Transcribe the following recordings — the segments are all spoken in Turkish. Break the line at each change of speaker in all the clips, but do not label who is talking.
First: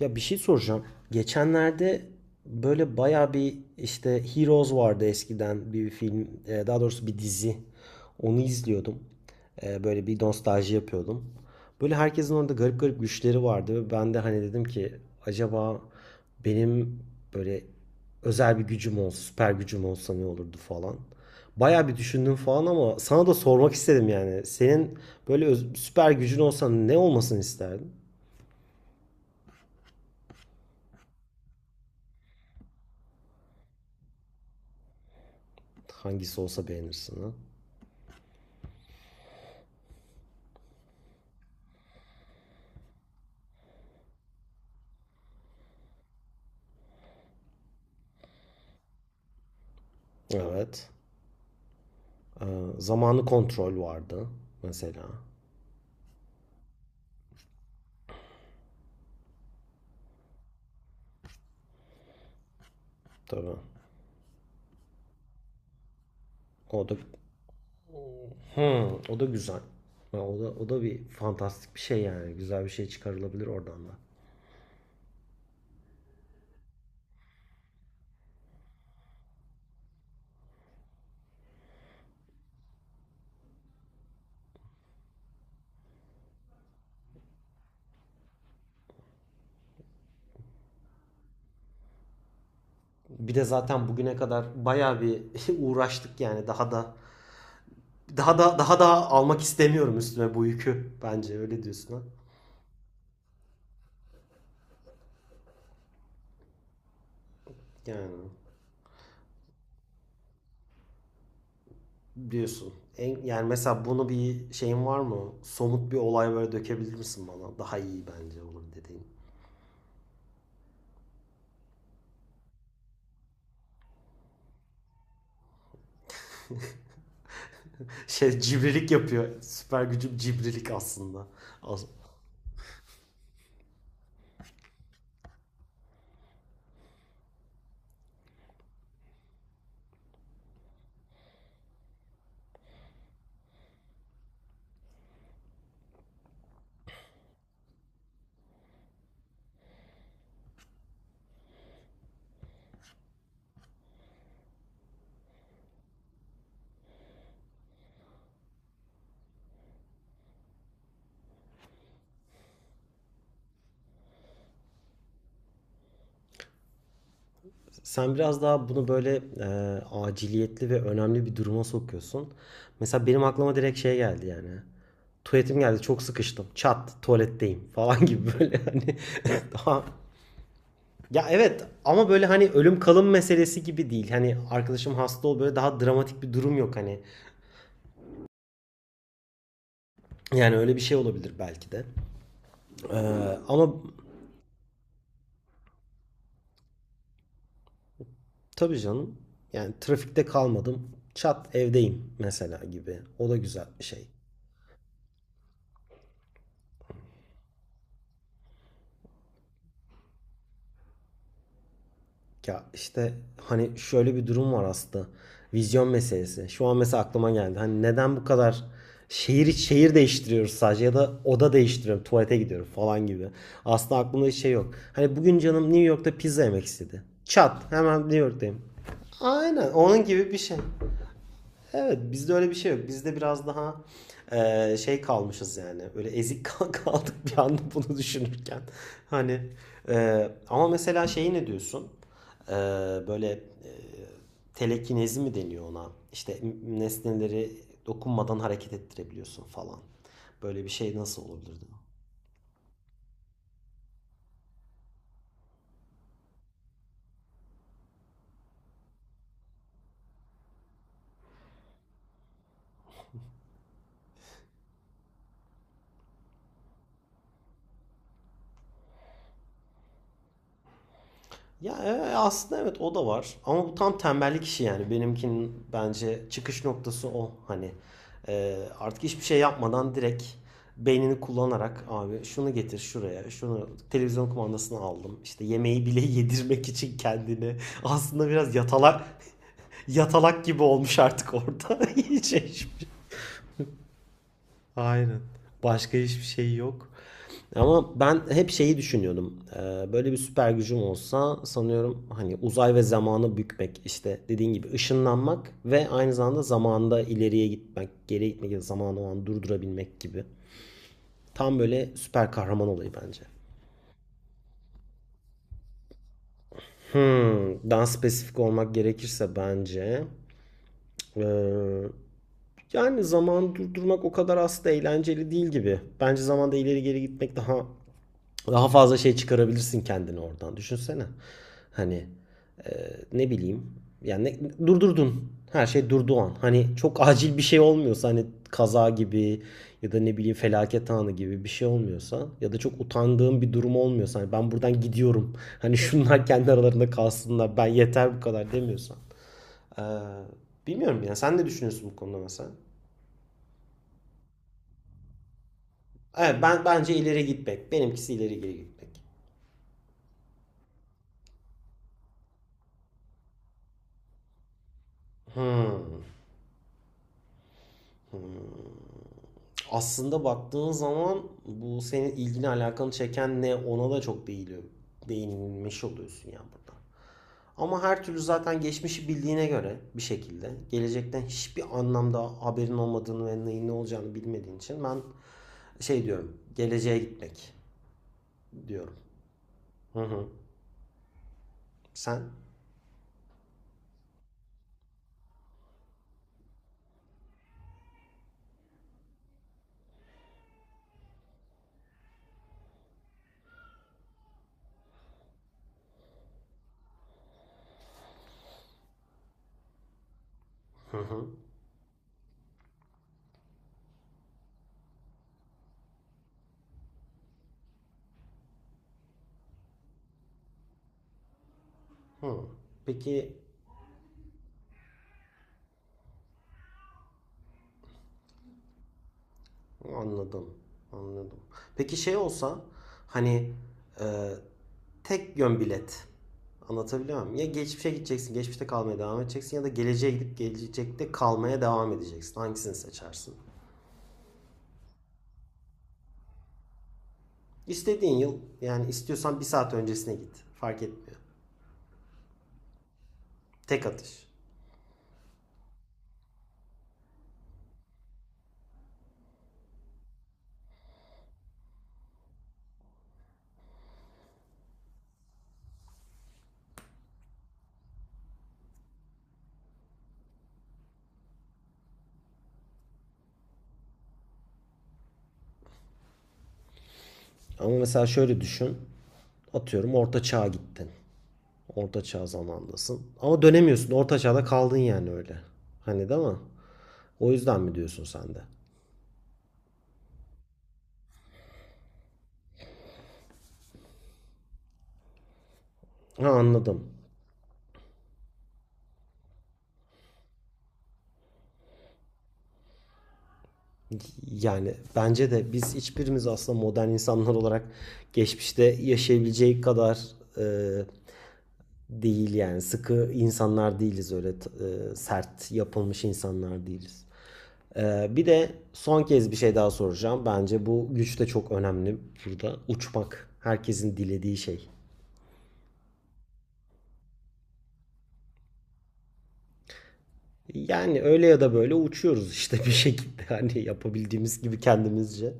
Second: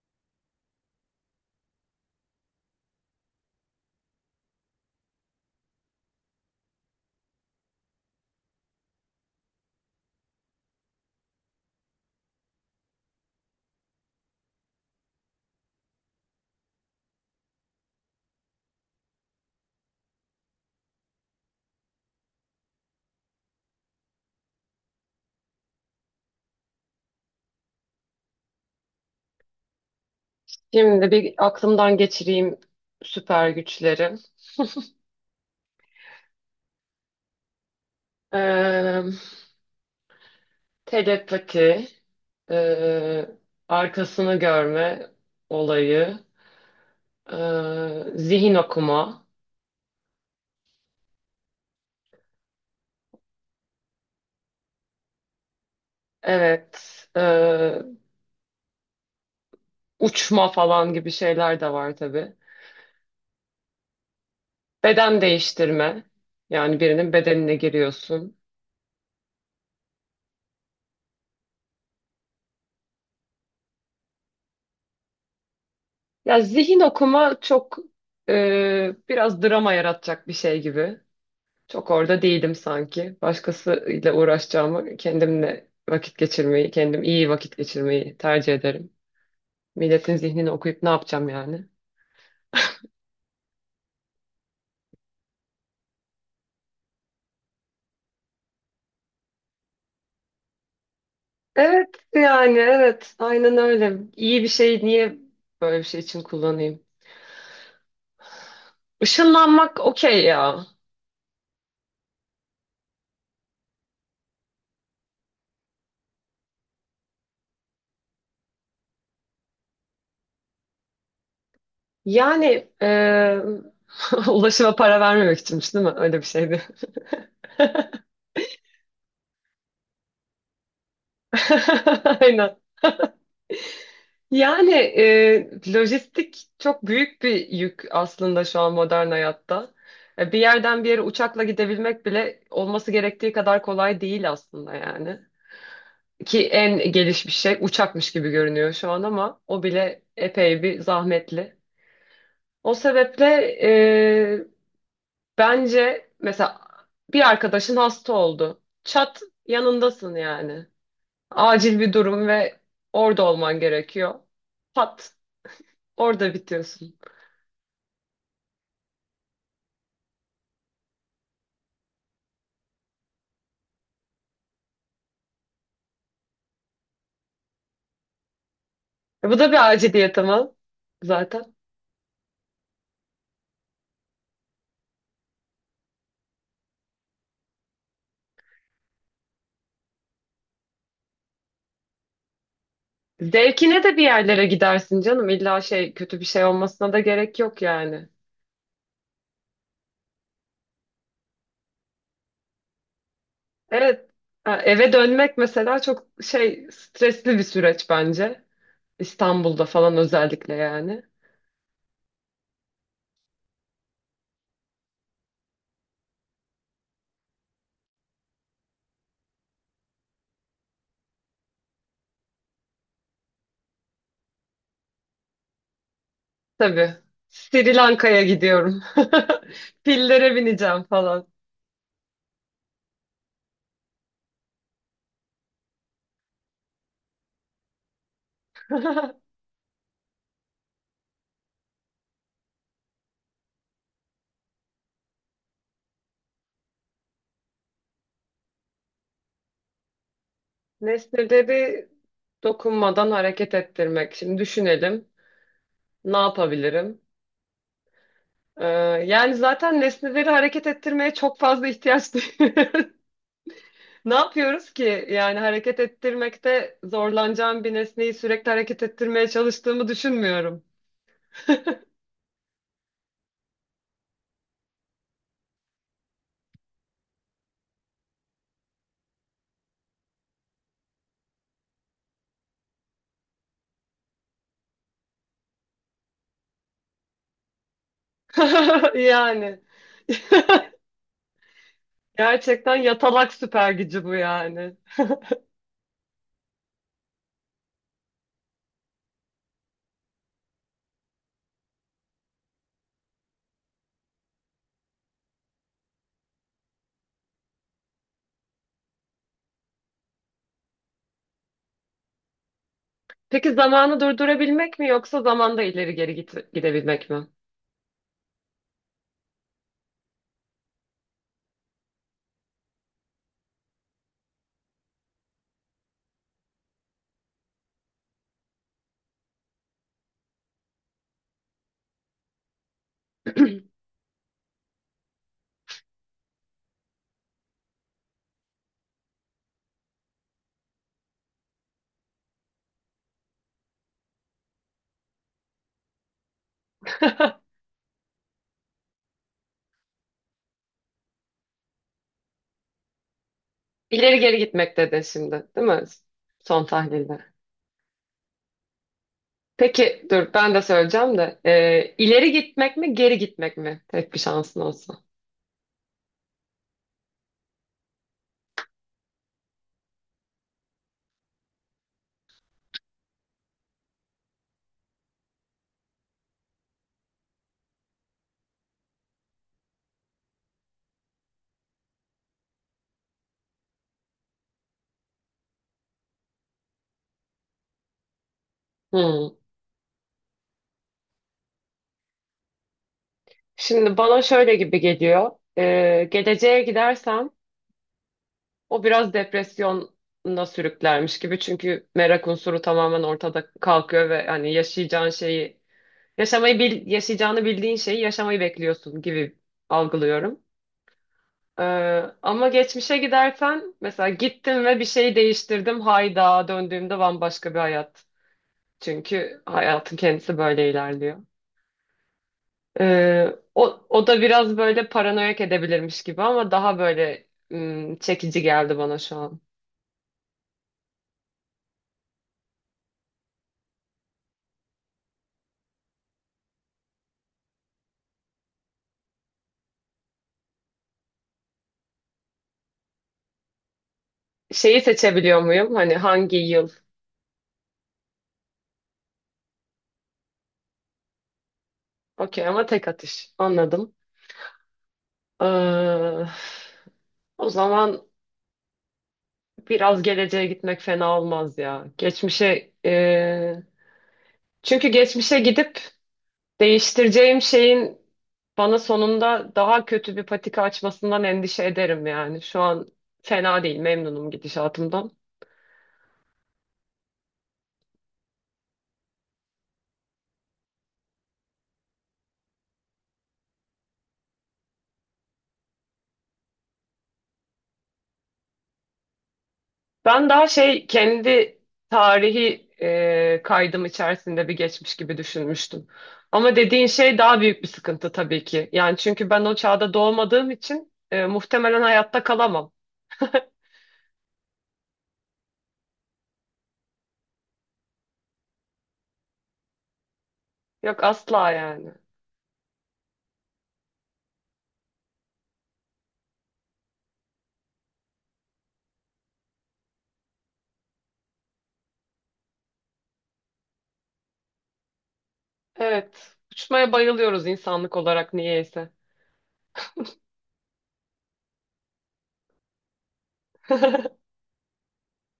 Ya bir şey soracağım. Geçenlerde böyle baya bir işte Heroes vardı eskiden bir film, daha doğrusu bir dizi. Onu izliyordum. Böyle bir nostalji yapıyordum. Böyle herkesin orada garip garip güçleri vardı, ve ben de hani dedim ki acaba benim böyle özel bir gücüm olsa, süper gücüm olsa ne olurdu falan. Baya bir düşündüm falan ama sana da sormak istedim yani. Senin böyle süper gücün olsa ne olmasını isterdin?
Şimdi bir aklımdan geçireyim süper güçleri.
Hangisi olsa beğenirsin ha?
Ee, Telepati, ee, arkasını görme olayı, zihin okuma,
Evet. Ee, Zamanı kontrol vardı mesela.
evet, uçma falan gibi şeyler de var tabii.
Tabii.
Beden değiştirme, yani
O da
birinin bedenine giriyorsun.
Hmm, o da güzel. Ha, o da bir fantastik bir şey yani. Güzel bir şey çıkarılabilir oradan da.
Ya zihin okuma çok biraz drama yaratacak bir şey gibi. Çok orada değilim sanki. Başkasıyla uğraşacağımı kendimle vakit geçirmeyi, kendim iyi vakit geçirmeyi tercih ederim. Milletin zihnini okuyup ne yapacağım yani?
Bir de zaten bugüne kadar bayağı bir uğraştık yani daha da almak istemiyorum üstüme bu yükü. Bence öyle
Evet,
diyorsun ha.
yani evet aynen öyle. İyi bir şey niye böyle bir şey için kullanayım?
Yani
Işınlanmak okey ya.
diyorsun. Yani mesela bunu bir şeyin var mı? Somut bir olay böyle dökebilir misin bana? Daha iyi bence olur dediğin.
Yani ulaşıma para vermemek içinmiş değil mi? Öyle bir şeydi.
Şey cibrilik yapıyor. Süper gücüm cibrilik aslında. As-
Aynen. Yani lojistik çok büyük bir yük aslında şu an modern hayatta. Bir yerden bir yere uçakla gidebilmek bile olması gerektiği kadar kolay değil aslında yani. Ki en gelişmiş şey uçakmış gibi görünüyor şu an ama o bile epey bir zahmetli. O sebeple e, bence mesela bir arkadaşın hasta oldu. Çat yanındasın yani. Acil bir durum ve orada olman gerekiyor. Pat orada bitiyorsun.
Sen biraz daha bunu böyle aciliyetli ve önemli bir duruma sokuyorsun. Mesela benim aklıma direkt şey geldi yani. Tuvaletim geldi, çok sıkıştım. Çat, tuvaletteyim falan gibi böyle hani
Bu da bir
daha.
aciliyet ama
Ya
zaten.
evet, ama böyle hani ölüm kalım meselesi gibi değil. Hani arkadaşım hasta ol, böyle daha dramatik bir durum yok hani. Yani öyle bir şey olabilir belki de. Ee, ama
Zevkine de bir yerlere gidersin canım. İlla şey kötü bir şey olmasına da gerek yok yani.
Tabii canım. Yani trafikte kalmadım. Çat, evdeyim mesela gibi. O da güzel bir şey.
Evet. Ha, eve dönmek mesela çok şey stresli bir süreç bence. İstanbul'da falan özellikle yani.
Ya işte hani şöyle bir durum var aslında. Vizyon meselesi. Şu an mesela aklıma geldi. Hani neden bu kadar şehir şehir değiştiriyoruz, sadece ya da oda değiştiriyorum, tuvalete gidiyorum falan gibi. Aslında aklımda hiç şey yok. Hani bugün canım New York'ta pizza yemek
Tabii.
istedi. Çat,
Sri
hemen New
Lanka'ya
York'tayım.
gidiyorum.
Aynen onun gibi
Pillere
bir şey.
bineceğim falan.
Evet, bizde öyle bir şey yok. Bizde biraz daha şey kalmışız yani. Böyle ezik kaldık bir anda bunu düşünürken. Hani ama mesela şeyi ne diyorsun? E, Böyle telekinezi mi deniyor ona? İşte nesneleri dokunmadan hareket ettirebiliyorsun falan. Böyle bir şey nasıl olabilirdi?
Nesneleri dokunmadan hareket ettirmek. Şimdi düşünelim. Ne yapabilirim? Ee, Yani zaten nesneleri hareket ettirmeye çok fazla ihtiyaç duyuyoruz. Ne yapıyoruz ki? Yani hareket ettirmekte zorlanacağım bir nesneyi sürekli hareket ettirmeye çalıştığımı düşünmüyorum.
Ya aslında evet, o da var. Ama bu tam tembellik işi yani. Benimkinin bence çıkış noktası o. Hani artık hiçbir şey yapmadan direkt beynini kullanarak abi şunu getir şuraya, şunu televizyon kumandasını aldım. İşte yemeği bile yedirmek için kendini. Aslında biraz yatalak
Yani
yatalak gibi olmuş artık orada.
gerçekten yatalak süper gücü bu yani.
Başka hiçbir şey yok. Ama ben hep şeyi düşünüyordum. Böyle bir süper gücüm olsa sanıyorum hani uzay ve zamanı bükmek, işte dediğin gibi ışınlanmak ve aynı zamanda ileriye gitmek, geriye gitmek ya da zamanı o an durdurabilmek gibi. Tam böyle süper kahraman olayı bence.
Peki zamanı durdurabilmek mi yoksa zamanda ileri geri gidebilmek mi?
Daha spesifik olmak gerekirse bence ee, yani zaman durdurmak o kadar aslında eğlenceli değil gibi. Bence zamanda ileri geri gitmek daha. Daha fazla şey çıkarabilirsin kendini oradan. Düşünsene. Hani ne bileyim. Yani durdurdun. Her şey durduğu an. Hani çok acil bir şey olmuyorsa, hani kaza gibi ya da ne bileyim felaket anı gibi bir şey olmuyorsa ya da çok utandığım bir durum olmuyorsa, hani ben buradan gidiyorum. Hani şunlar kendi aralarında kalsınlar. Ben yeter, bu kadar demiyorsan. Ee, Bilmiyorum ya. Sen ne düşünüyorsun bu konuda mesela?
İleri geri gitmek dedin şimdi, değil mi?
Evet, ben
Son
bence
tahlilde.
ileri gitmek. Benimkisi ileri geri gitmek.
Peki dur ben de söyleyeceğim de. İleri gitmek mi geri gitmek mi? Tek bir şansın olsa.
Hmm. Hmm. Aslında baktığın zaman bu senin ilgini alakanı çeken ne, ona da çok değiliyor. Değinilmiş oluyorsun ya burada. Ama her türlü zaten geçmişi bildiğine göre bir şekilde, gelecekten hiçbir anlamda haberin olmadığını ve neyin ne olacağını bilmediğin için ben şey diyorum, geleceğe gitmek diyorum.
Hmm.
Hı hı. Sen?
Şimdi bana şöyle gibi geliyor. Geleceğe gidersem o biraz depresyona sürüklermiş gibi. Çünkü merak unsuru tamamen ortada kalkıyor ve hani yaşayacağın şeyi yaşamayı yaşayacağını bildiğin şeyi yaşamayı bekliyorsun gibi algılıyorum.
Hı hı.
Ee, Ama geçmişe gidersen mesela gittim ve bir şey değiştirdim. Hayda döndüğümde bambaşka bir hayat. Çünkü hayatın kendisi böyle ilerliyor.
Hı. Peki.
O da biraz böyle paranoyak edebilirmiş gibi ama daha böyle çekici geldi bana şu an.
Anladım. Anladım. Peki şey olsa hani e, tek yön bilet. Anlatabiliyor muyum? Ya geçmişe gideceksin, geçmişte kalmaya devam edeceksin ya da geleceğe gidip gelecekte kalmaya devam edeceksin. Hangisini seçersin?
Şeyi seçebiliyor muyum? Hani hangi yıl?
İstediğin yıl, yani istiyorsan bir saat öncesine git. Fark etmiyor.
Okey ama tek atış.
Tek
Anladım.
atış.
Ee, O zaman biraz geleceğe gitmek fena olmaz ya. Geçmişe çünkü geçmişe gidip değiştireceğim şeyin bana sonunda daha kötü bir patika açmasından endişe ederim yani. Şu an fena değil, memnunum gidişatımdan.
Ama mesela şöyle düşün. Atıyorum orta çağa gittin. Orta çağ zamanındasın. Ama dönemiyorsun. Orta çağda kaldın yani öyle. Hani, değil mi? O yüzden mi diyorsun sen de?
Ben daha şey kendi tarihi kaydım içerisinde bir geçmiş gibi düşünmüştüm.
Ha,
Ama dediğin
anladım.
şey daha büyük bir sıkıntı tabii ki. Yani çünkü ben o çağda doğmadığım için muhtemelen hayatta kalamam.
Yani bence de biz hiçbirimiz aslında modern insanlar olarak geçmişte yaşayabileceği kadar e,
Yok asla yani.
değil yani, sıkı insanlar değiliz öyle. Sert yapılmış insanlar değiliz. Bir de son kez bir şey daha soracağım. Bence bu güç de çok önemli burada. Uçmak herkesin dilediği şey.
Evet, uçmaya bayılıyoruz insanlık olarak niyeyse.
Yani öyle ya da böyle uçuyoruz işte bir şekilde hani yapabildiğimiz gibi kendimizce.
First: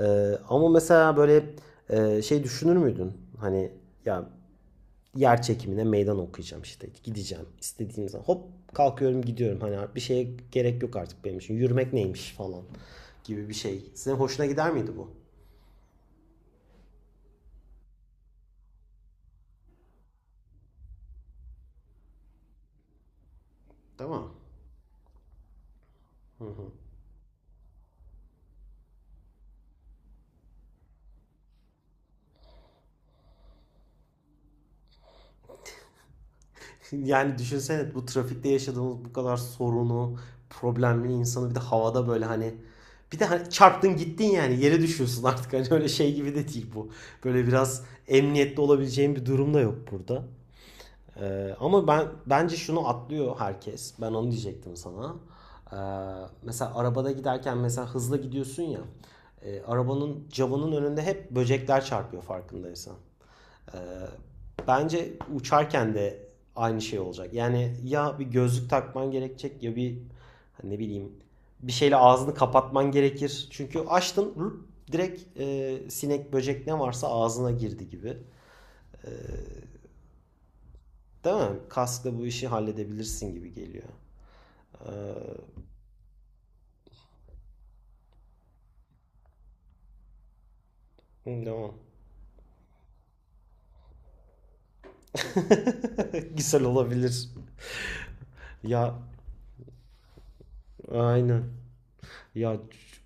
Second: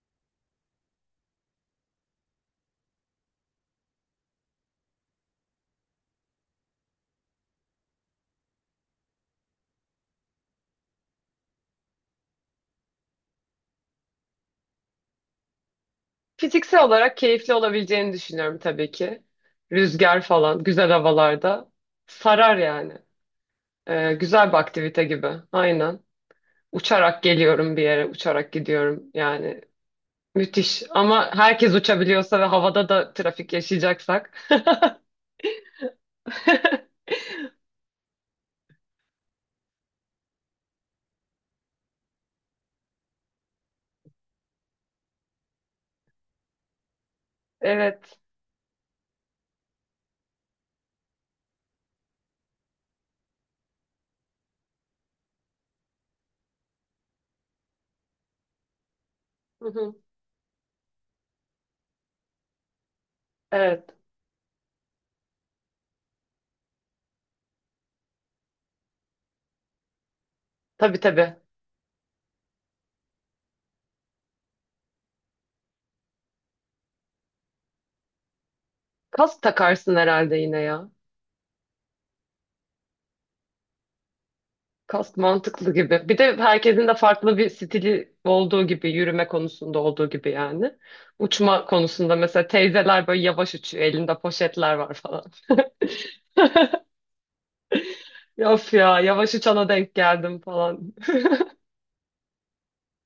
Ama mesela böyle şey düşünür müydün? Hani ya yer çekimine meydan okuyacağım, işte gideceğim istediğim zaman, hop kalkıyorum gidiyorum, hani bir şeye gerek yok artık, benim için yürümek neymiş falan gibi bir şey. Senin hoşuna gider miydi bu?
Fiziksel olarak keyifli olabileceğini düşünüyorum tabii ki. Rüzgar falan, güzel havalarda sarar yani.
Değil mi?
Güzel bir aktivite gibi. Aynen. Uçarak geliyorum bir yere, uçarak gidiyorum. Yani müthiş. Ama herkes uçabiliyorsa ve havada da trafik yaşayacaksak.
Yani düşünsene, bu trafikte yaşadığımız bu kadar sorunu, problemli insanı bir de havada böyle hani, bir de hani çarptın gittin yani, yere düşüyorsun artık, hani öyle şey gibi de değil bu. Böyle biraz
Evet.
emniyetli olabileceğin bir durum da yok burada. Ama ben bence şunu atlıyor herkes. Ben onu diyecektim sana. Ee, mesela arabada giderken mesela hızlı gidiyorsun ya. e,
Hı hı.
arabanın camının önünde hep böcekler çarpıyor farkındaysan. Ee,
Evet.
bence uçarken de aynı şey olacak. Yani ya bir gözlük takman gerekecek ya bir, hani ne
Tabii
bileyim,
tabii.
bir şeyle ağzını kapatman gerekir. Çünkü açtın, direkt sinek böcek ne varsa ağzına girdi gibi. Ee,
Kask takarsın herhalde yine ya.
Değil mi? Kaskla bu işi halledebilirsin gibi geliyor.
Kast
Ee,
mantıklı gibi. Bir de herkesin de farklı bir stili olduğu gibi, yürüme konusunda olduğu gibi yani. Uçma
devam.
konusunda mesela teyzeler böyle yavaş uçuyor, elinde poşetler var falan.
Güzel olabilir.
Ya of
Ya
ya, yavaş uçana denk geldim falan.
aynen. Ya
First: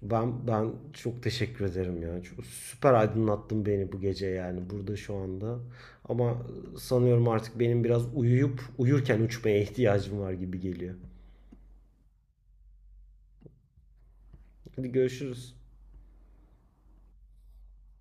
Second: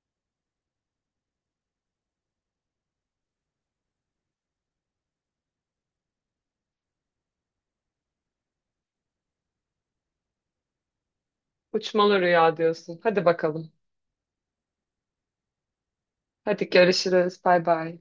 ben çok teşekkür ederim ya. Süper aydınlattın beni bu gece yani burada şu anda. Ama sanıyorum artık benim biraz uyuyup uyurken uçmaya ihtiyacım var gibi geliyor.
Uçmalı rüya diyorsun. Hadi bakalım.
Hadi görüşürüz.
Hadi görüşürüz. Bay bay.